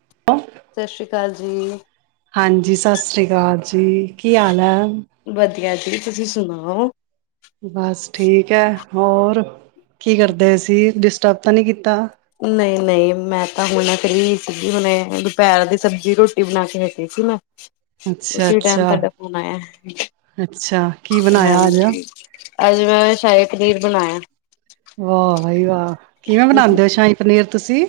[inaudible] ਸਤਿ ਸ੍ਰੀ ਅਕਾਲ ਜੀ। ਹਾਂਜੀ ਸਤਿ ਸ੍ਰੀ ਅਕਾਲ। ਜੀ ਕੀ ਹਾਲ ਹੈ। ਆ ਜੀ ਤੁਸੀਂ ਸੁਣਾਓ। ਬਸ ਠੀਕ ਹੈ। ਹੋਰ ਕੀ ਕਰਦੇ ਸੀ। ਡਿਸਟਰਬ ਤਾਂ ਨਹੀ ਕੀਤਾ। ਨਹੀਂ ਨਹੀਂ ਮੈਂ ਤਾਂ ਹੁਣ ਫ਼ਰੀ ਸੀਗੀ। ਹੁਣੇ ਦੁਪਹਿਰ ਦੀ ਸਬਜ਼ੀ ਰੋਟੀ ਬਣਾ ਕੇ ਹਟੀ ਸੀ ਮੈਂ। ਅੱਛਾ ਉਸੀ ਟਾਈਮ ਅੱਛਾ ਤੁਹਾਡਾ ਫੋਨ ਆਇਆ ਅੱਛਾ। ਕੀ ਬਣਾਇਆ ਅਜ। ਹਾਂਜੀ, [unintelligible] ਬਣਾਇਆ। ਵਾਹ ਬਈ ਵਾਹ ਕਿਵੇਂ ਬਣਾਂਦੇ ਹੋ ਸ਼ਾਹੀ ਪਨੀਰ ਤੁਸੀਂ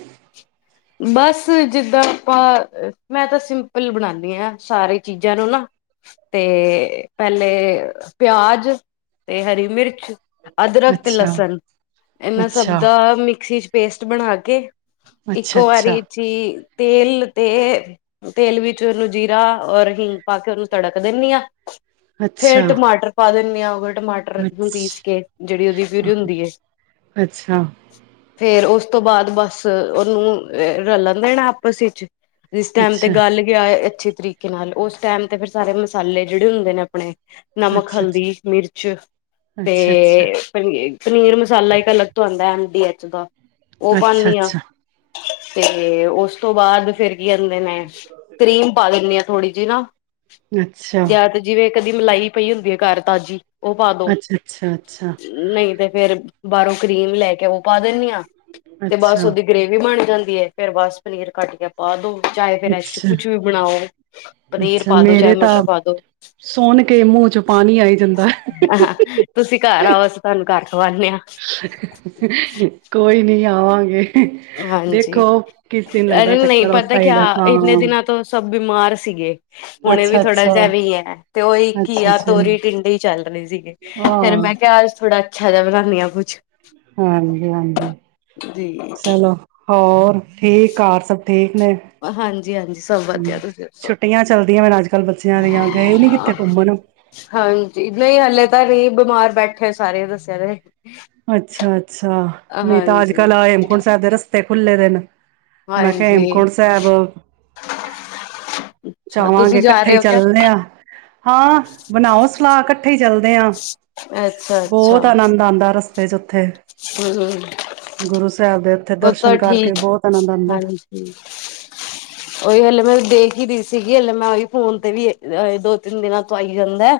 ਬਸ ਜਿੱਦਾਂ ਆਪਾਂ ਮੈਂ ਤਾਂ ਸਿੰਪਲ ਬਣਾਣ ਹਾਂ ਸਾਰੇ ਚੀਜ਼ਾਂ ਨੂੰ ਨਾ, ਤੇ ਪਹਿਲੇ ਪਿਆਜ, ਤੇ ਹਰੀ ਮਿਰਚ ਅਦਰਕ ਤੇ ਅੱਛਾ ਲਸਣ ਇਹਨਾਂ ਅੱਛਾ ਸਭ ਦਾ ਮਿਕਸੀ ਚ ਪੇਸਟ ਬਣਾ ਕੇ ਅੱਛਾ ਇੱਕੋ ਵਾਰੀ ਅੱਛਾ ਈਚ ਤੇਲ ਤੇ ਤੇਲ ਵਿੱਚ ਉਹਨੂੰ ਜੀਰਾ ਔਰ ਹਿੰਗ ਪਾ ਕੇ ਉਹਨੂੰ ਤੜਕ ਦਿੰਦੀ ਹਾਂ। ਫੇਰ ਅੱਛਾ ਟਮਾਟਰ ਪਾ ਦੇਦੇ [unintelligible] ਟਮਾਟਰ ਨੂੰ ਪੀਸ ਅੱਛਾ ਕੇ ਜਿਹੜੀ ਉਹਦੀ ਪਿਊਰੀ ਹੁੰਦੀ ਏ, ਅੱਛਾ ਫੇਰ ਉਸ ਉਸ ਤੋਂ ਬਾਅਦ ਬੱਸ ਉਹਨੂੰ ਰਲਣ ਦੇ ਨਾ ਆਪਸ ਈਚ ਜਿਸ ਟਾਈਮ ਤੇ ਗੱਲ ਗਿਆ ਅੱਛੀ ਤਰੀਕੇ ਨਾਲ, ਉਸ ਟਾਈਮ ਤੇ ਫੇਰ ਸਾਰੇ ਮਸਾਲੇ ਜਿਹੜੇ ਹੁੰਦੇ ਨੇ ਆਪਣੇ ਨਮਕ, ਅੱਛਾ ਅੱਛਾ ਅੱਛਾ ਅੱਛਾ ਹਲਦੀ, ਮਿਰਚ ਅੱਛਾ ਤੇ ਪਨੀਰ ਪਨੀਰ ਮਸਾਲਾ ਇੱਕ ਅਲੱਗ ਤੋਂ ਆਦਾ ਹੈ। ਡੀ ਐਚ ਦਾ ਉਹ ਅੱਛਾ, ਪਾਉਂਦੀ ਆ ਅੱਛਾ। ਤੇ ਉਸ ਤੋਂ ਬਾਅਦ ਫੇਰ ਕੀ ਕਹਿੰਦੇ ਨੇ ਕਰੀਮ ਪਾ ਦਿੰਦੀ ਹਾਂ ਥੋੜ੍ਹੀ ਜੀ ਨਾ। ਅੱਛਾ। ਜਾਂ ਤੇ ਜਿਵੇਂ ਕਦੀ ਮਲਾਈ ਪਈ ਹੁੰਦੀ ਹੈ ਘਰ ਤਾਜ਼ੀ ਉਹ ਪਾ ਦੋ, ਅੱਛਾ ਅੱਛਾ ਅੱਛਾ ਅੱਛਾ ਨਹੀਂ ਤੇ ਫੇਰ ਬਾਹਰੋਂ ਕਰੀਮ ਲੈ ਕੇ ਉਹ ਪਾ ਦਿੰਦੀ ਆਾਂ। ਅੱਛਾ। ਵੀ ਬਣ ਜਾਂਦੀ ਏ ਫੇਰ ਬਸ ਪਨੀਰ ਕੱਟ ਕੇ ਪਾ ਦੋ। ਚਾਹੇ ਫੇਰ ਇਸ ਅੱਛਾ ਕੁਛ ਵੀ ਬਣਾਓ ਪਨੀਰ ਅੱਛਾ ਪਾ ਦੋ ਚਾਹੇ ਮੇਰੇ ਤਾਂ ਮਟਰ ਪਾ ਦੋ। ਸੁਣ ਕੇ ਮੂੰਹ ਚ ਪਾਣੀ ਆਈ ਜਾਂਦਾ ਤੁਸੀਂ ਘਰ ਆਓ ਅਸੀ ਤੁਹਾਨੂੰ ਘਰ ਖਵਾਨੇ ਆ ਕੋਈ ਨੀ। ਆਵਾਂਗੇ। ਹਾਂਜੀ, ਦੇਖੋ ਕਿਸ ਦਿਨ ਲੱਗਦਾ ਅਰੇ ਨਹੀਂ ਚੱਕਰ ਉਸ ਪਤਾ ਸਾਈਡ ਕਿਆ ਹਾਂ ਇੰਨੇ ਦਿਨਾਂ ਤੋਂ ਸਭ ਬਿਮਾਰ ਸੀਗੇ ਹੁਣੇ ਵੀ ਅੱਛਾ ਥੋੜਾ ਅੱਛਾ ਜਿਹਾ ਵੀ ਹੈ ਤੇ ਉਹੀ ਅੱਛਾ ਘੀਆ, ਅੱਛਾ ਤੋਰੀ, ਟਿੰਡੇ ਹੀ ਚੱਲ ਰਹੇ ਸੀਗੇ ਫਿਰ ਹਾਂ ਮੈਂ ਕਿਹਾ ਅੱਜ ਥੋੜ੍ਹਾ ਅੱਛਾ ਜਿਹਾ ਬਣਾਨੀ ਆ ਕੁਛ। ਹਾਂਜੀ, ਹਾਂਜੀ, ਜੀ। ਚੱਲੋ। ਹੋਰ ਠੀਕ ਘਾ਼ਰ ਸਭ ਠੀਕ। ਨੇ ਹਾਂਜੀ, ਹਾਂਜੀ ਸਭ ਵਧੀਆ ਹਮ ਤੁਸੀਂ ਦੱਸੋ। ਛੁੱਟੀਆਂ ਚੱਲਦੀਆਂ ਮੈਨ ਅੱਜ ਕੱਲ੍ਹ ਬੱਚਿਆਂ ਦੀਆਂ ਗਏ ਨੀ ਕਿੱਥੇ ਘੁੰਮਣ ਹਾਂਜੀ ਨਹੀਂ ਹਲੇੇ ਤਾਂ ਏਹ ਬਿਮਾਰ ਬੈਠੇ ਹ ਸਾਰੇ ਦੱਸਿਆ ਤੇ ਵੇ। ਅੱਛਾ ਅੱਛਾ ਨਹੀਂ ਤਾਂ ਅੱਜ ਹਾਂਜੀ। ਕੱਲ੍ਹ ਹੇਮਕੁੰਟ ਸਾਹਿਬ ਦੇ ਰਸਤੇ ਖੁੱਲੇ ਦੇ ਨੇ ਮੈਂ ਕਿਹਾ ਹਾਂਜੀ ਹੇਮਕੁੰਟ ਸਾਹਿਬ ਅੱਛਾ ਜਾਵਾਂਗੇ ਤੁਸੀਂ ਜਾ ਇਕੱਠੇ ਹੀ ਰਹੇ ਹੋ ਕਿਆ? ਚੱਲਦੇ ਆ ਹਾਂ ਬਣਾਓ ਸਲਾਹ ਕਠੇ ਇਕੱਠੇ ਚੱਲਦੇ ਹਾਂ ਅੱਛਾ ਅੱਛਾ ਬਹੁਤ ਆਨੰਦ ਆਉਂਦਾ ਰਸ [unintelligible] ਉੱਥੇ ਹਮ ਗੁਰੂ ਸਾਹਿਬ ਦੇ ਉਹ ਤਾਂ ਦਰਸ਼ਨ ਕਰਕੇ ਠੀਕ ਬਹੁਤ ਆਨੰਦ ਆਉਂਦਾ ਹਾਂਜੀ ਓਹੀ ਹਲੇ ਮੈਂ ਦੇਖ ਰ ਸੀਗੀ ਲੇ ਮੈਂ ਉਹੀ ਫੋਨ ਤੇ ਵੀ ਦੋ ਤਿੰਨ ਦਿਨਾਂ ਤੋਂ ਆਈ ਜਾਂਦਾ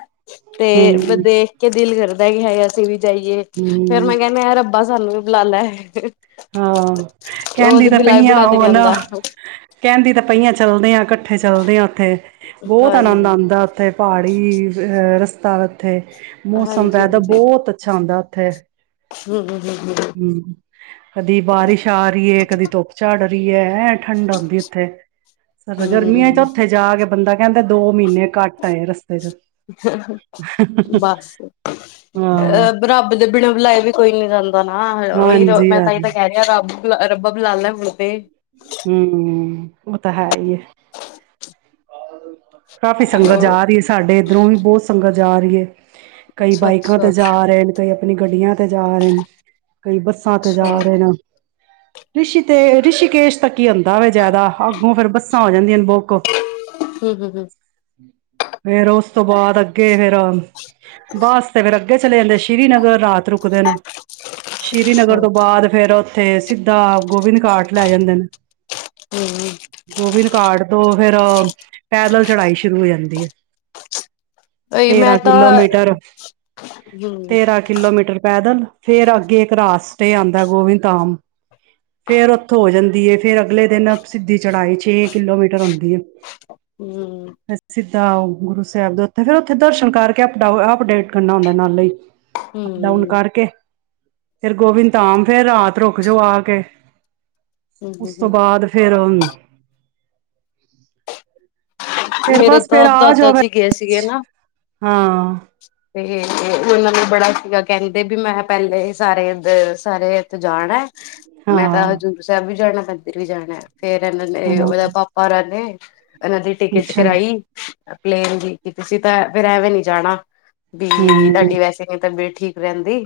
ਤੇ ਹਮ ਦੇਖ ਕੇ ਦਿਲ ਗਰ ਨਹੀਂ ਆਏ ਅਸੀ ਵੀ ਜਾਈਏ ਫੇਰ ਹਮ ਮੈਂ ਕਹਿੰਦੇ ਰੱਬਾ ਸਾਨੂੰ ਲਾ ਲੈ ਹਾਂ ਉਹ ਕਹਿੰਦੀ ਤੇ ਤਾਂ ਬੁਲਾਏ ਪਈਆਂ ਬਣਾ ਤੇ ਉਹ ਨੀ ਨਾ ਆਂਦਾ। ਕਹਿੰਦੀ ਤਾਂ ਪਈਆਂ ਚੱਲਦੇ ਆ ਇਕੱਠੇ ਚੱਲਦੇ ਆ ਉੱਥੇ ਬਹੁਤ ਆਨੰਦ ਹਾਂਜੀ, ਆਉਂਦਾ ਉੱਥੇ ਪਹਾੜੀ ਅ ਰਸਤਾ ਓਥੇ ਮੌਸਮ ਵੈਦਾ ਹਾਂਜੀ-ਹਾਂਜੀ, ਬਹੁਤ ਅੱਛਾ ਆਉਂਦਾ ਉੱਥੇ ਹਮ ਹਮ ਹਮ ਕਦੀ ਬਾਰਿਸ਼ ਆ ਰਹੀ ਹੈ ਕਦੀ ਧੁੱਪ ਚਝਾੜਹੀ ਦੀ ਹੈ ਭ ਠੰਡ ਆਉਂਦੀ ਉੱਥੇ ਸਰ ਗਰਮੀਆਂ ਚ ਉੱਥੇ ਜਾ ਕੇ ਬੰਦਾ ਕਹਿੰਦਾ ਦੋ ਮਹੀਨੇ ਘੱਟ ਆਏ ਰਸਤੇ ਚ ਬਸ ਹਾਂ, ਅਹ ਰੱਬ ਦੇ ਬਿਨਾਂ ਬੁਲਾਏ ਵੀ ਕੋਈ ਨੀ ਜਾਂਦਾ ਨਾ ਉਹੀ ਹਾਂਜੀ ਮੈਂ ਤਾਂਹੀ ਹਾਂਜੀ ਤਾਂ ਕਹਿ ਰਿਹਾ ਰੱਬ ਰੱਬ ਬੁਲਾ ਲੈ ਮੁੜ ਤੇ ਹਮ ਉਹ ਤਾਂ ਹੈ ਹੀ ਹੈ ਹ ਕਾਫ਼ੀ ਸੰਗਤ ਹੋਰ ਆ ਰਹੀ ਹੈ ਸਾਡੇ ਇੱਧਰੋਂ ਵੀ ਬਹੁਤ ਸੰਗਤ ਜਾ ਰਹੀ ਕਈ ਬਾਈਕਾਂ ਅੱਛਾ-ਅੱਛਾ, ਤੇ ਅੱਛਾ ਜਾ ਰਹੇ ਨੇ ਕਈ ਆਪਣੀ ਗੱਡੀਆਂ ਤੇ ਜਾ ਰਹੇ ਨੇ ਕਈ ਬੱਸਾਂ ਤੇ ਜਾ ਰਹੇ ਨੇ ਰਿਸ਼ੀ ਤੇ ਰਿਸ਼ਕੇਸ਼ ਆਉਂਦਾ ਵ ਜ਼ਿਆਦਾ, ਅੱਗੋਂ ਫੇਰ ਬੱਸ ਆ ਜਾਂਦੀਆਂ ਨੇ ਓਕੋ ਹੂੰ-ਹੂੰ-ਹੂੰ, ਫੇਰ ਉਸ ਤੋਂ ਬਾਅਦ ਅੱਗੇ ਫੇਰ, ਬੱਸ ਤੇ ਫੇਰ ਅੱਗੇ ਚਲੇ ਜਾਂਦੇ ਸ਼੍ਰੀਨਗਰ ਰਾਤ ਰੁਕਦੇ ਨੇ, ਸ਼੍ਰੀਨਗਰ ਹੂੰ-ਹੂੰ। ਤੋਂ ਬਾਅਦ ਫੇਰ ਉੱਥੇ ਸਿੱਧਾ ਗੋਬਿੰਦ ਘਾਟ ਲੈ ਜਾਂਦੇ ਨੇ ਗੋਬਿੰਦ ਘਾਟ ਤੋਂ ਫੇਰ ਪੈਦਲ ਚੜਾਈ ਸ਼ੁਰੂ ਹੋ ਜਾਂਦੀ ਹੈ। ਉਹੀ ਮੈਂ ਤੇਰਾਂ ਤਾਂ ਕਿਲੋਮੀਟਰ, ਹੂੰ ਤੇਰਾਂ ਕਿਲੋਮੀਟਰ ਪੈਦਲ ਫੇਰ ਅੱਗੇ ਇੱਕ ਰਾਸਤਾ ਆਂਦਾ ਗੋਬਿੰਦ ਧਾਮ, ਫੇਰ ਉੱਥੋਂ ਹੋ ਜਾਂਦੀ ਹੈ ਫੇਰ ਅਗਲੇ ਦਿਨ ਸਿੱਧੀ ਚੜਾਈ ਛੇ ਕਿਲੋਮੀਟਰ ਆਉਂਦੀ ਏ ਹੂੰ, ਸਿੱਧਾ ਉਹ ਗੁਰੂ ਸਾਹਿਬ ਦੇ ਉਥੇ, ਫਿਰ ਉੱਥੇ ਦਰਸ਼ਨ ਕਰਕੇ ਅਪਡੇਟ ਕਰਨਾ ਹੁੰਦਾ ਨਾਲੇ ਅਪ ਡਾਊਨ ਹੂੰ, ਕਰਕੇ ਫਿਰ ਗੋਬਿੰਦ ਧਾਮ, ਫੇਰ ਰਾਤ ਰੁਕ ਜੋ ਆ ਕੇ ਉਸ ਤੋਂ ਹੂੰ, ਬਾਅਦ ਫੇਿਰ [unintelligible] ਫਿਰ ਮੇਰੇ ਬਸ ਫੇਿਰ ਤਾਂ ਆ ਦਾਦਾ ਜਾਓਗੇ ਜੀ ਗਏ ਸੀਗੇ ਨਾ ਹਾਂ ਤੇ ਉਹਨਾਂ ਨੂੰ ਬੜਾ ਸੀਗਾ ਕਹਿੰਦੇ ਵੀ ਮੈਂ ਪਹਿਲੇ ਸਾਰੇ ਸਾਰੇ ਇੱਥ ਜਾਣ ਮੈਂ ਤਾਂ ਹਾਂ ਹਜ਼ੂਰ ਸਾਹਿਬ ਵੀ ਜਾਣਾ ਮੰਦਰ ਵੀ ਜਾਣਾ ਫੇਰ ਇਹਨਾਂ ਨੇ ਉਹਦਾ ਹਾਂ ਪਾਪਾ ਰ ਨੇ ਹਨ ਟਿਕਟ ਅੱਛਾ ਕਰਾਈ ਪਲੇਨ ਦੀ ਕੀਤੀ ਸੀ ਤਾਂ ਫੇਿਰ ਐਵੇਂ ਨੀ ਜਾਣਾ ਬ ਹਮ ਤੁਹਾਡੀ ਵੈਸੇ ਤਾਂ ਬੇ ਠੀਕ ਰਹਿੰਦੀ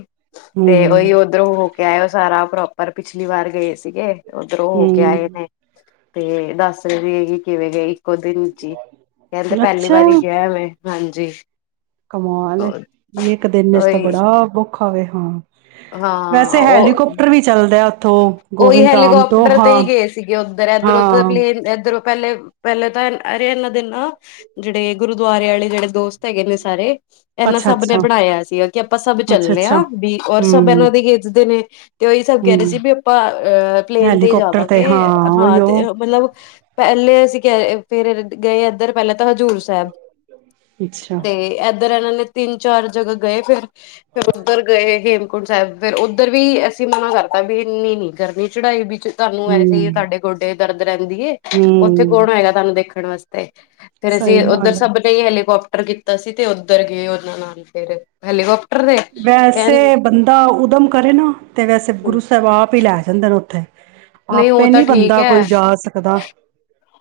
ਤੇ ਹਮ ਉਹੀ ਉਓਧਰੋਂ ਕ ਉਹ ਸਾਰਾ ਪ੍ਰੋਪਰ ਪਿਛਲੀ ਵਾਰ ਗਏ ਸੀਗੇ ਉਓਧਰੋਂ ਹੋ ਕੇ ਆਏ ਹਮ ਨੇ ਤੇ ਦੱਸ ਰਹੇ ਵੀ ਹੈ ਕਿ ਕਿਵੇਂ ਗਏ ਇੱਕੋ ਦਿਨ ਕਹਿੰਦੇ ਪਹਿਲੀ ਅੱਛਾ ਵਾਰੀ ਗਿਆ ਮੈਂ ਹਾਂਜੀ ਜੀ ਕਮਾਲ ਇਹ ਇੱਕ ਦਿਨ ਇਸ ਤਾਂ ਉਹੀ ਬੜਾ ਬੁੱਖ ਹਾਂ ਹਾਂ ਵੈਸੇ ਉਹ ਹੈਲੀਕੋਪਟਰ ਵੀ ਚੱਲਦਾ ਆ ਉਹੀ ਹੈਲੀਕਾਪਟਰ ਤੇ ਹੀ ਗਏ ਸੀਗੇ ਉੱਧਰ ਇਧਰੋਂ ਤਾਂ ਹਾਂ ਪਲੇਨ ਇਧਰੋਂ ਪਹਿਲੇ ਪਹਿਲੇ ਤਾਂ ਅਰੇ ਇਹਨਾਂ ਦੇ ਨਾ ਜਿਹੜੇ ਗੁਰੂਦੁਆਰੇ ਵਾਲੇ ਜਿਹੜੇ ਦੋਸਤ ਹੈਗੇ ਨੇ ਸਾਰੇ ਇਹਨਾਂ ਸਭ ਨੇ ਅੱਛਾ-ਅੱਛਾ, ਬਣਾਇਆ ਸੀਗਾ ਕਿ ਆਪਾਂ ਸਭ ਚੱਲੇ ਅੱਛਾ-ਅੱਛਾ, ਹਾਂ ਵੀ ਰ ਸਭ ਹੂੰ। ਇਹਨਾਂ ਦੀ ਖਿੱਚਦੇ ਨੇ ਤੇ ਉਹੀ ਸਭ ਕਹਿ ਰਹੇ ਹੂੰ, ਸੀ ਵੀ ਅ ਪਲੇਨ ਤੇ ਹੈਲੀਕੋਪਟਰ ਜਾਵਾਂਗੇ ਹਾਂ ਹਾਂ ਉਹੀਓ ਤੇ ਮਤਲਬ ਪਹਿਲੇ ਅਸੀਂ ਕਿਹਾ ਫਿਰ ਗਏ ਇੱਧਰ ਪਹਿਲਾਂ ਤਾਂ ਹਜ਼ੂਰ ਸਾਹਿਬ ਅੱਛਾ, ਤੇ ਉਧਰ ਇਹਨਾਂ ਨੇ ਤਿੰਨ ਚਾਰ ਜਗ੍ਹਾ ਗਏ ਫਿਰ ਫਰ ਉੱਧਰ ਗਏ ਹੇਮਕੁੰਟ ਸਾਹਿਬ ਫਿਰ ਉੱਧਰ ਵੀ ਅਸੀਂ ਮਨਾ ਕਰਤਾ ਵੀ ਨਹੀਂ ਨਹੀਂ ਗਰਮੀ ਚੜਾਈ ਤੁਾਨੂੰ ਐਸੇ ਹੀ ਹੂੰ। ਸਾਡੇ ਗੋਡੇ ਰਹਿੰਦੀਏ ਉੱਥੇ ਹੂੰ, ਕੌਣ ਆਏਗਾ ਤੁਹਾਨੂੰ ਦੇਖੋ ਖ ਵਸਤੇ ਹੈ ਫੇਰ ਅਸੀਂ ਸਹੀ ਉੱਧਰ ਗੱਲ ਐ। ਸਭ ਨੇ ਹੈਲੀਕਾੋਪਟਰ ਕੀਤਾ ਸੀ ਤੇ ਉੱਧਰ ਗਏ ਉਹਨਾਂ ਨਾਲ ਫਿਰ ਹੈਲੀ ਵਪ ਵੈਸੇ ਬੰਦਾ ਉਦਮ ਕਰੇ ਨਾ ਤੇ ਵੈਸੇ ਗੁਰੂ ਸਾਹਿਬ ਆਪ ਵੀ ਲੈ ਜਾਂਦੇ ਨੇ ਉੱਥੇ ਨਹੀਂ ਉਹ ਆਪੇ ਤਾਂ ਨੀ ਠੀਕ ਬੰਦਾ ਹੈ। ਕੋਈ ਜਾ ਸਕਦਾ,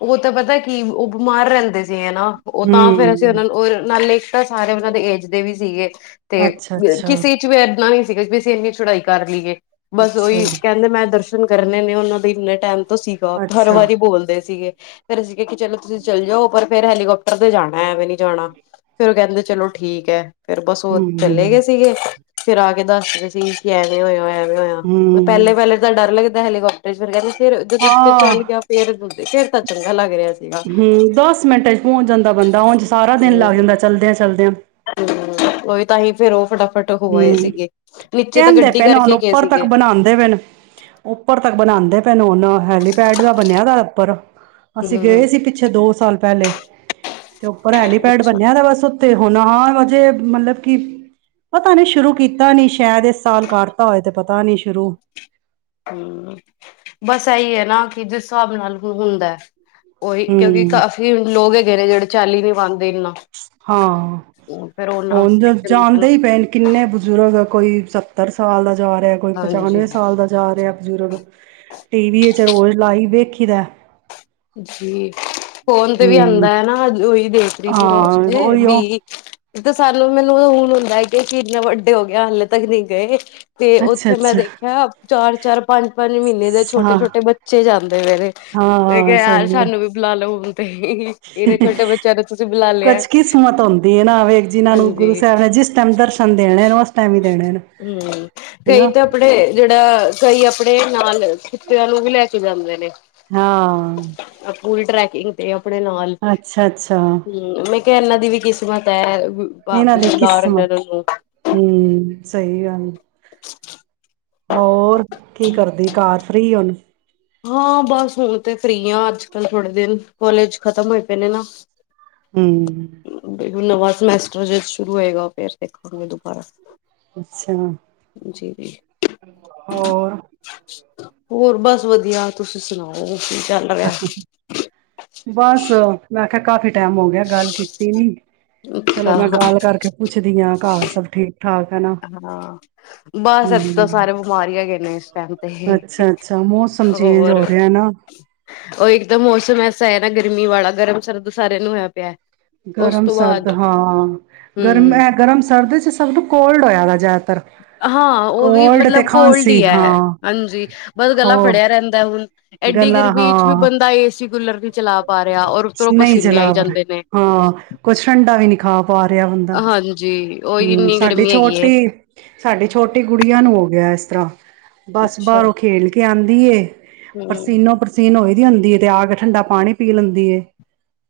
ਉਹ ਤਾਂ ਪਤਾ ਕੀ ਉਹ ਬਿਮਾਰ ਰਹਿੰਦੇ ਨਾ ਉਹ ਤਾਂ ਫੇਰ ਅਸੀਂ ਹੂੰ। ਉਹਨਾਂ ਨੂੰ ਨਾਲੇ ਇੱਕ ਤਾਂ ਸਾਰੇ, ਉਹਨਾਂ ਦੇ ਏਜ ਦੇ ਵੀ ਸੀਗੇ ਤੇ ਅੱਛਾ-ਅੱਛਾ, ਕਿਸੇ ਚ ਵੀ ਇਦਾਂ ਨੀ ਵੀ ਅਸੀਂ ਇੰਨੀ ਚੁੜਾਈ ਕਰ ਲਈਏ ਬਸ ਅੱਛਾ, ਉਹੀ ਕਹਿੰਦੇ ਮੈਂ ਦਰਸ਼ਨ ਕਰ ਨਹੀਂ -ਨਹੀਂ, ਉਹਨਾਂ ਦੇ ਇੰਨੇ ਟਾਈਮ ਤੋਂ ਸੀਗਾ, ਹਰ ਅੱਛਾ, ਵਾਰੀ ਬੋਲਦੇ ਸੀਗੇ ਫਿਰ ਅਸੀਂ ਕਿਹਾ ਕਿ ਚਲੋ ਤੁਸੀਂ ਚਲਜੋ, ਉਪਰ ਫਿਰ ਹੈਲੀਕੋਪਟਰ ਤੇ ਜਾਣਾ ਐਵੇਂ ਨਹੀਂ ਜਾਣਾ। ਫਿਰ ਉਹ ਕਹਿੰਦੇ ਚਲੋ ਠੀਕ ਫੇਰ ਬਸ ਉਹ, ਚਲੇ ਗਏ ਹੂੰ। ਸੀਗੇ ਫਿਰ ਆ ਕੇ ਦੱਸਦੇ ਸੀ ਕੇ, ਐਵੇ ਹੋਇਆ ਐ ਐਵੇ ਹੋਇਆ, ਪਹਿਲੇ ਹੂੰ, ਵਾਲੇ ਦਾ ਡਰ ਲੱਗਦਾ ਹੈਲਿਕਪਟਰ ਚ ਫਿਰ ਬਹਿ ਗਈ ਫਿਰ, ਜਦੋ ਉਤੇ ਹਾਂ। ਚੱਲ ਗਿਆ ਫਿਰ ਫਿਰ ਤਾ ਚੰਗਾ ਲਗ ਰੇਆ ਹੂੰ, ਦਸ ਮਿੰਟਾਂ ਚ ਪਹੁੰਚ ਜਾਂਦਾ ਬੰਦਾ। ਉਂਜ ਸਾਰਾ ਦਿਨ ਲੱਗ ਜਾਂਦਾ ਚਲਦਿਆਂ ਚਲਦਿਆਂ [inaudible] ਉਹ ਵੀ ਤਾਂਹੀ ਫੇਰ ਉਹ ਫਟਾ ਹਮ ਕਹਿੰਦੇ ਪੈਣ ਉਹਨ ਕਰਕੇ ਗਏ ਉੱਪਰ ਤੱਕ ਸੀਗੇ। ਬਣਾਉਂਦੇ ਪੈਣ ਉੱਪਰ ਤੱਕ ਬਣਾਉਂਦੇ ਪੈਣ ਹਨ ਹੈਲੀਪੈਡ ਦਾ ਬਣਿਆ ਦਾ ਅਪਰ [inaudible] ਅਸੀਂ ਹੂੰ। ਗਏ ਸੀ ਪਿੱਛੇ ਦੋ ਸਾਲ ਪਹਿਲੇ ਤੇ ਉੱਪਰ ਹੈਲੀਪੈਡ ਅੱਛਾ ਬਣਿਆ ਦਾ ਬਸ ਉੱਥੇ ਹੁਣ ਹਾਂ ਅਜੇ ਮਤਲਬ ਕਿ ਪਤਾ ਨੀ ਸ਼ੁਰੂ ਕੀਤਾ ਨੀ ਸ਼ਾਇਦ, ਇਸ ਸਾਲ ਕਰਤਾ ਹੋਏ ਤੇ ਪਤਾ ਨੀ ਸ਼ੁਰੂ ਹੂੰ, ਬਸ ਇਹੀ ਹੈ ਨਾ ਕਿ ਜਿਸ ਹਿਸਾਬ ਨਾਲ ਹੁੰਦਾ ਉਹੀ ਕਿਉਂਕਿ ਹੂੰ ਕਾਫ਼ੀ ਲੋਕ ਮੇਰੇ ਜਿਹੜੇ ਚਾਲੀ ਨੇ ਵੰਦੇ ਹਾਂ ਫੇਰ ਉਹਨਾਂ ਹੁਣ ਵਾਸਤੇ ਜਾਣਦੇ ਹੀ ਪਏ, ਕਿੰਨੇ ਬਜ਼ੁਰਗ ਕੋਈ ਸੱਤਰ ਸਾਲ ਦਾ ਜਾ ਰਹਾ ਕੋਈ ਪਚਾਨਵੇਂ ਹਾਂਜੀ। ਸਾਲ ਦਾ ਜਾ ਰਿਹਾ ਬਜ਼ੁਰਗ, ਟੀ ਵੀ ਵਿੱਚ ਰੋਜ਼ ਲਾਈ ਵੇਖੀ ਦਾ ਜੀ ਫੋਨ ਤੇ ਵੀ ਆਉਂਦਾ ਹੂੰ ਹੈ ਨਾ ਉਹੀ ਦੇਖ ਰਹੀ ਫਿਰ ਹਾਂ ਉੇ ਉਹੀਓ ਵੀ ਤਾਂ ਸਾਨੂੰ ਮੈਨੂੰ ਹੁਣ ਹੁੰਦਾ ਕਿਸੀ ਇੰੇ ਵੱਡੇ ਹੋ ਗਏ ਹਾਲੇ ਤੱਕ ਨਹੀਂੀ ਗਏ ਤੇ ਉੱਥੇ ਮੈਂ ਅੱਛਾ-ਅੱਛਾ ਦੇਖਿਆ ਚਾਰ ਚਾਰ ਪੰਜ ਪੰਜ ਮਹੀਨੇ ਦੇ ਛੋਟੇ ਹਾਂ, ਛੋਟੇ ਬੱਚੇ ਜਾਂਦੇ ਮੇਰੇ ਇਹ ਕਿਹਾ ਯਾਰ ਸਾਨੂੰ ਵੀ ਬੁਲਾ ਲੋ ਬੁਲਾ ਲਿਆ ਕਛ ਕਿਸਮਤ ਆਉਂਦੀ ਹੈ ਨਾਵੇਗ ਜਿਨਾਂ ਨੂੰ ਗੁਰੂ ਹਾਂਜੀ ਸਾਹਿਬ ਨੇ ਜਿਸ ਟਾਈਮ ਦਰਸ਼ਨ ਦੇਣੇ ਨੇ ਉਸ ਟਾਈਮ ਹੀ ਦੇਣੇ ਨੇ। ਹਮ ਕਈ ਹਨਾ ਤਾਂ ਆਪਣੇ ਜਿਹੜਾ ਕਈ ਆਪ ਆਪੜੇ ਨਾਲ ਖਿੱਤਿਆਂ ਨੂੰ ਵੀ ਲੈ ਕੇ ਜਾਂਦੇ ਨੇ ਹਾਂ ਪੂਰੀ ਟਰੈਕਿੰਗ ਤੇ ਕੱਪੜੇ ਨਾਲ ਅੱਛਾ-ਅੱਛਾ ਹਮ ਮੈਂ ਇਹਨਾਂ ਦੀ ਵੀ ਕਿਸਮਤ ਹੈ ਲਾਰਨੂੰ ਹਮ ਸਹੀ ਗੱਲ ਹੋਰ ਕੀ ਕਰਦੀ ਕਾਰ ਫ੍ਰਰੀ ਉਹਨੂੰ ਹਾਂ ਬਸ ਹੁਣ ਤੇ ਫਰੀ ਆ ਅੱਜ ਕੱਲ੍ਹ ਥੋੜੇ ਦਿਨ ਕੋਲੇਜ ਖਤਮ ਹੋਏ ਪਏ ਨੇ ਨਾ ਹੂੰ ਹੁਣ ਨਵਾਂ ਸਮੈਸਟਰ ਜ ਸ਼ੁਰੂ ਹੋਏਗਾ ਫੇਰ ਦੇਖਾਂਗੇ ਦੁਬਾਰਾ। ਅੱਛਾ ਜੀ ਜੀ ਹੋਰ ਹੋਰ ਬਸ ਵਧੀਆ ਤੁਸੀਂ ਸੁਣਾਓ। ਕੀ ਚੱਲ ਰਿਹਾ ਬਸ ਮੈਂ ਕਾਫੀ ਟੈਮ ਹੋ ਗਿਆ ਗੱਲ ਕੀਤੀ ਨੀ ਚਲੋ ਅੱਛਾ ਮੈਂ ਗੱਲ ਕਰਕੇ ਪੁੱਛਦੀ ਆਾਂ ਘਰ ਸਭ ਠੀਕ। ਹਾਂ ਬਸ ਇਥੇ ਤਾਂ ਹੂੰ ਸਾਰੇ ਬਿਮਾਰ ਹੀ ਹੈ ਗਏ ਨੇ ਇਸ ਟਾਈਮ ਤੇ ਅੱਛਾ ਅੱਛਾ ਮੌਸਮ ਚੇਂਜ ਹੋਰ। ਹੋ ਰਿਹਾ ਨਾ ਉਹ ਇੱਕ ਤਾਂ ਮੌਸਮ ਐਸਾ ਹੈ ਨਾ ਗਰਮੀ ਵਾਲਾ ਗਰਮ ਸਰਦ ਸਾਰਿਆਂ ਨੂੰ ਹੋਇਆ ਪਿਆ। ਉਸ ਗਰਮ ਤੋਂ ਸਰਦ ਬਾਅਦ ਹਾਂ ਗਰਮ ਹਮ ਗਰਮ ਸਰਦ ਚ ਸਭ ਨੂੰ ਕੋਲਡ ਹੋਇਆ ਵਾ ਜ਼ਿਆਦਾ। ਹਾਂ ਉਹ ਵੀ ਮਤਲਬ ਕੋਲਡ ਖਾਂਸੀ ਹੀ ਹੈ ਹਾਂ ਹਾਂਜੀ ਬਸ ਹੋ ਗਲਾ ਫੜਿਆ ਰਹਿੰਦਾ ਹੁਣ। ਐਡੀ ਗਲਾ ਗਰਮੀ ਚ ਵੀ ਹਾਂ ਬੰਦਾ ਏਸੀ ਕੂਲਰ ਨਹੀਂ ਚਲਾ ਪਾ ਰਿਹਾ ਔਰ ਉੱਪਰੋਂ ਨਹੀਂ ਪਸੀਨੇ ਚਲਾ ਆਈ ਪਾ ਰਿਹਾ ਜਾਂਦੇ ਨੇ ਹਾਂ ਕੁਛ ਠੰਡਾ ਵੀ ਨਹੀਂ ਖਾ ਪਾ ਰਿਹਾ ਬੰਦਾ। ਹਾਂਜੀ ਉਹੀ ਹੂੰ ਇੰਨੀ ਸਾਡੀ ਗਰਮੀ ਹੈਗੀ ਏ। ਛੋਟੀ ਸਾਡੇ ਛੋਟੀ ਗੁੜੀਆਂ ਨੂੰ ਹੋ ਗਿਆ ਇਸ ਤਰ੍ਹਾਂ। ਬਸ ਅੱਛਾ, ਬਾਹਰੋਂ ਖੇਲ ਕੇ ਆਦੀ। ਏ ਹੂੰ, ਪਸੀਨੋ ਪਸੀਨ ਹੋਈ ਹੁੰਦੀ ਹੈ ਤੇ ਆ ਕੇ ਠੰਡਾ ਪਾਣੀ ਪੀ ਲੈਂਦੀ ਏ।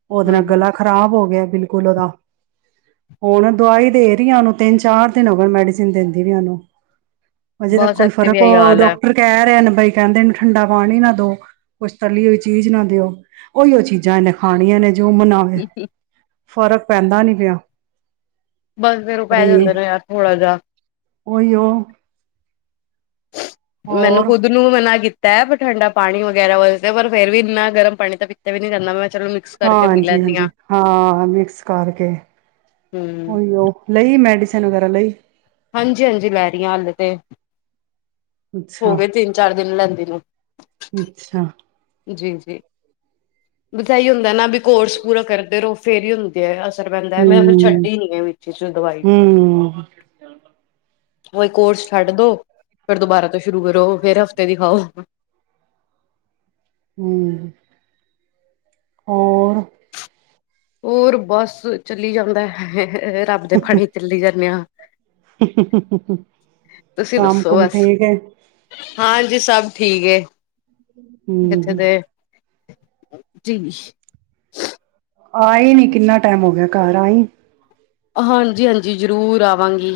ਉਹਦੇ ਨਾਲ ਹੂੰ-ਹੂੰ, ਗਲਾ ਖ਼ਰਾਬ ਹੋ ਗਿਆ। ਬਿਲਕੁਲ ਉਹਦਾ ਹੁਣ ਦਵਾਈ ਦੇ ਰਹੀ ਉਹਨੂੰ ਤਿੰਨ ਚਾਰ ਦਿਨ ਹੋ ਗ ਮੈਡੀਸਿਨ ਦਿੰਦੀ ਵੀ ਉਹਨੂੰ। ਹਜੇ ਤੱਕ ਬਸ ਕੋਈ ਇੱਥੇ ਵੀ ਫਰਕ ਇਹੀ ਹੋ ਹਾਲ ਹੈ। ਡਾਕਟਰ ਕਹਿ ਰਿਹਾ। ਕਈ ਕਹਿੰਦੇ ਨੇ ਠੰਡਾ ਪਾਣੀ ਨਾ ਦੋ ਕੁਛ ਤਲੀ ਹੋਈ ਚੀਜ਼ ਨਾ ਦਿਓ ਉਹੀ ਉਹ ਚੀਜ਼ਾਂ ਇਹਨੇ ਖਾਣੀਆਂ ਨੇ। ਜੋ ਮਨਾਵੇ ਫਰਕ ਪੈਂਦਾ ਨਹੀਂ ਪਿਆ। ਬਸ ਫਿਰ ਉਹ ਪੈ ਅਰੇ ਜਾਂਦੇ ਨੇ ਯਾਰ ਥੋੜਾ ਜਿਹਾ। ਉਹੀਓ ਮੈਨੂੰ ਹੋਰ ਖੁਦ ਨੂੰ ਮਨਾ ਕੀਤਾ ਠੰਡਾ ਪਾਣੀ ਵਗੈਰਾ ਵ ਪਰ ਫੇਰ ਵੀ ਇੰਨਾ ਗਰਮ ਪਾਣੀ ਤਾਂ ਪਿੱਛੇ ਵੀ ਨੀ ਜਾਂਦਾ ਮੈਂ। ਚਲੋ ਮਿਕਸ ਹਾਂ ਕਰਕੇ ਪੀ ਹਾਂਜੀ ਲੈਂਦੀ ਹਾਂਜੀ ਆ। ਹਾਂ ਮਿਕਸ ਕਰਕੇ ਹੂੰ, ਉਹੀ ਉਹ ਲਈ ਮੈਡੀਸਨ। ਵਗੈਰਾ ਲਈ ਹਾਂਜੀ ਹਾਂਜੀ ਲੈ ਰਹੀ ਹਾਂ ਹਾਲ ਤੇ ਹੋ ਅੱਛਾ ਗਏ ਤਿੰਨ ਚਾਰ ਦਿਨ ਲੈਂਦੀ ਨੂੰ। ਅੱਛਾ ਜੀ ਜੀ ਬਧਾਾਈ ਹੁੰਦਾ ਨਾ ਵੀ ਕੋਰਸ ਪੂਰਾ ਕਰਦੇ ਰਹੋ ਫੇਰ ਹੀ ਹੁੰਦੇ ਆ ਪੈਂਦਾ ਹੈ ਮੈਂ ਫਿਰ ਹੂੰ ਛੱਡੀ ਨੀ ਹੈ ਵਿੱਚ ਚ ਦਵਾਈ ਹੂੰ ਕੋਈ ਕੋਰਸ ਛੱਡ ਦੋ ਫਿਰ ਤੋਂ ਬਾਰਾਂ ਤੋਂ ਸ਼ੁਰੂ ਕਰੋ ਫੇਰ ਹਫ਼ਤੇ ਦੀ ਖਾਓ ਹਮ ਹੋਰ ਹੋਰ ਬਸ ਚਲੀ ਜਾਂਦਾ ਹੈ ਰੱਬ ਦੇ ਫਣੀ ਚੱਲਲੀ ਜਾਂਦੇ ਹਾਂ ਤੁਸੀਂ ਕੰਮ ਦੱਸੋ ਕੁਮ ਬਸ ਠੀਕ ਹੈ ਹਾਂਜੀ ਸਭ ਠੀਕ ਹਮ ਹ ਜਨ ਆਈ ਨੀ ਕਿੰਨਾ ਟਾਈਮ ਹੋ ਗਿਆ ਘਰ ਆਈ ਹਾਂਜੀ ਹਾਂਜੀ ਜ਼ਰੂਰ ਆਵਾਂਗੀ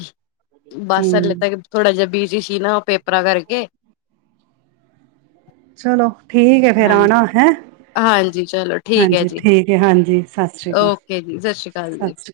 ਬਾਸਰ ਹੂੰ। ਲਤਾ ਕਿ ਥੋੜਾ ਜਹਾ ਬੀ ਜ ਨਾ ਪੇਪਰਾਂ ਕਰਕੇ ਚਲੋ ਠੀਕ ਹੈ ਫੇਰ ਆਣਾ ਹਾਂਜੀ। ਹੈਂ। ਹਾਂਜੀ ਚਲੋ ਠੀਕ ਹੈ ਹਾਂਜੀ ਜੀ ਠੀਕ ਹੈ। ਹਾਂਜੀ। ਸਤਿ ਸ੍ਰੀ ਅਕਾਲ ਓਕੇ ਜੀ ਸ਼੍ਰੀ ਜੀ। ਸਤਿ ਸ੍ਰੀ ਅਕਾਲ।